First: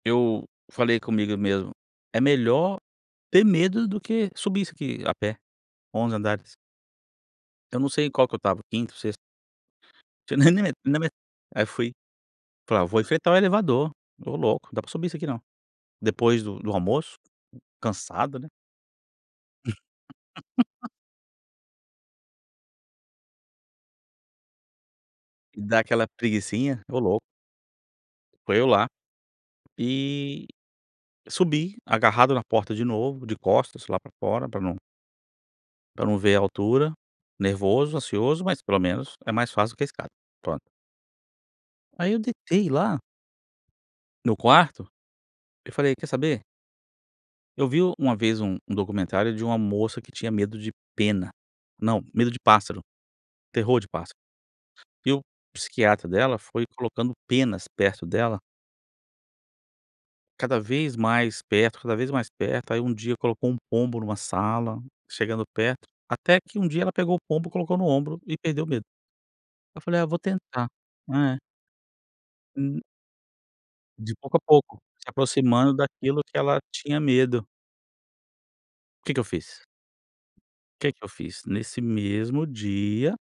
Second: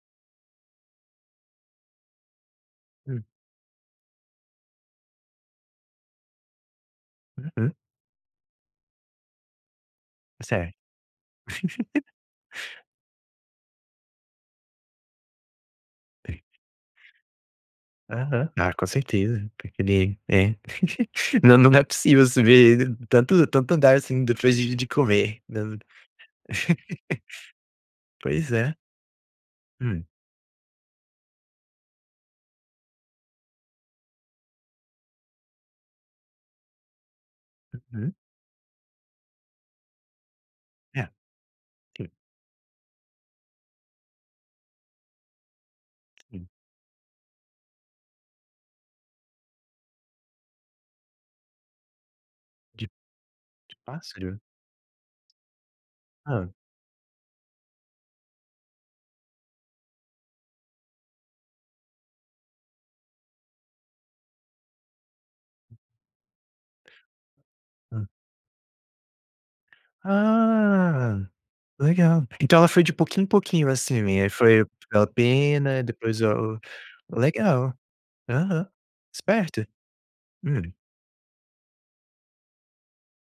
Eu falei comigo mesmo: “É melhor Hum. ter medo do que subir isso aqui a pé, 11 andares.” Uhum. Eu não sei em qual que eu estava, 5°, 6°. Certo. [unintelligible] aí fui: “Vou enfrentar o elevador.” Ô, louco, não dá pra subir isso aqui não, E depois do almoço, cansado, né? Aham, ah, com certeza, porque ele, eh. Não, não é possível subir tanto tanto andar assim depois de de comer, E não dá aquela preguicinha, ô louco. Pois Foi eu é. lá, Hum? e subi agarrado na porta de novo, de costas lá pra fora, pra não pra não ver a altura, nervoso, Uhum. ansioso, mas pelo menos é mais fácil do que a escada, pronto. É. Aí eu deitei lá no quarto, eu falei: “Quer saber?" Hum. Eu vi o uma vez um um documentário de uma moça que tinha medo de pena, não, medo de pássaro, De de terror de pássaro, pássaro? e o psiquiatra dela Hã? foi colocando penas perto dela cada vez mais perto, cada vez mais perto. Aí, um dia, colocou um pombo numa sala, chegando perto, até que um dia ela pegou o pombo, colocou no Hum. ombro e perdeu o medo. Aí eu falei: “Ah, vou tentar.” Ah, Eh. legal. Então ela Hum. foi de pouquinho em pouquinho, assim, De né? Aí pouco a foi pouco, aquela se aproximando pena, depois daquilo que ou, ela tinha medo. legal. Aham, O que que eu fiz? esperto. Hum. O que que eu fiz? Nesse mesmo dia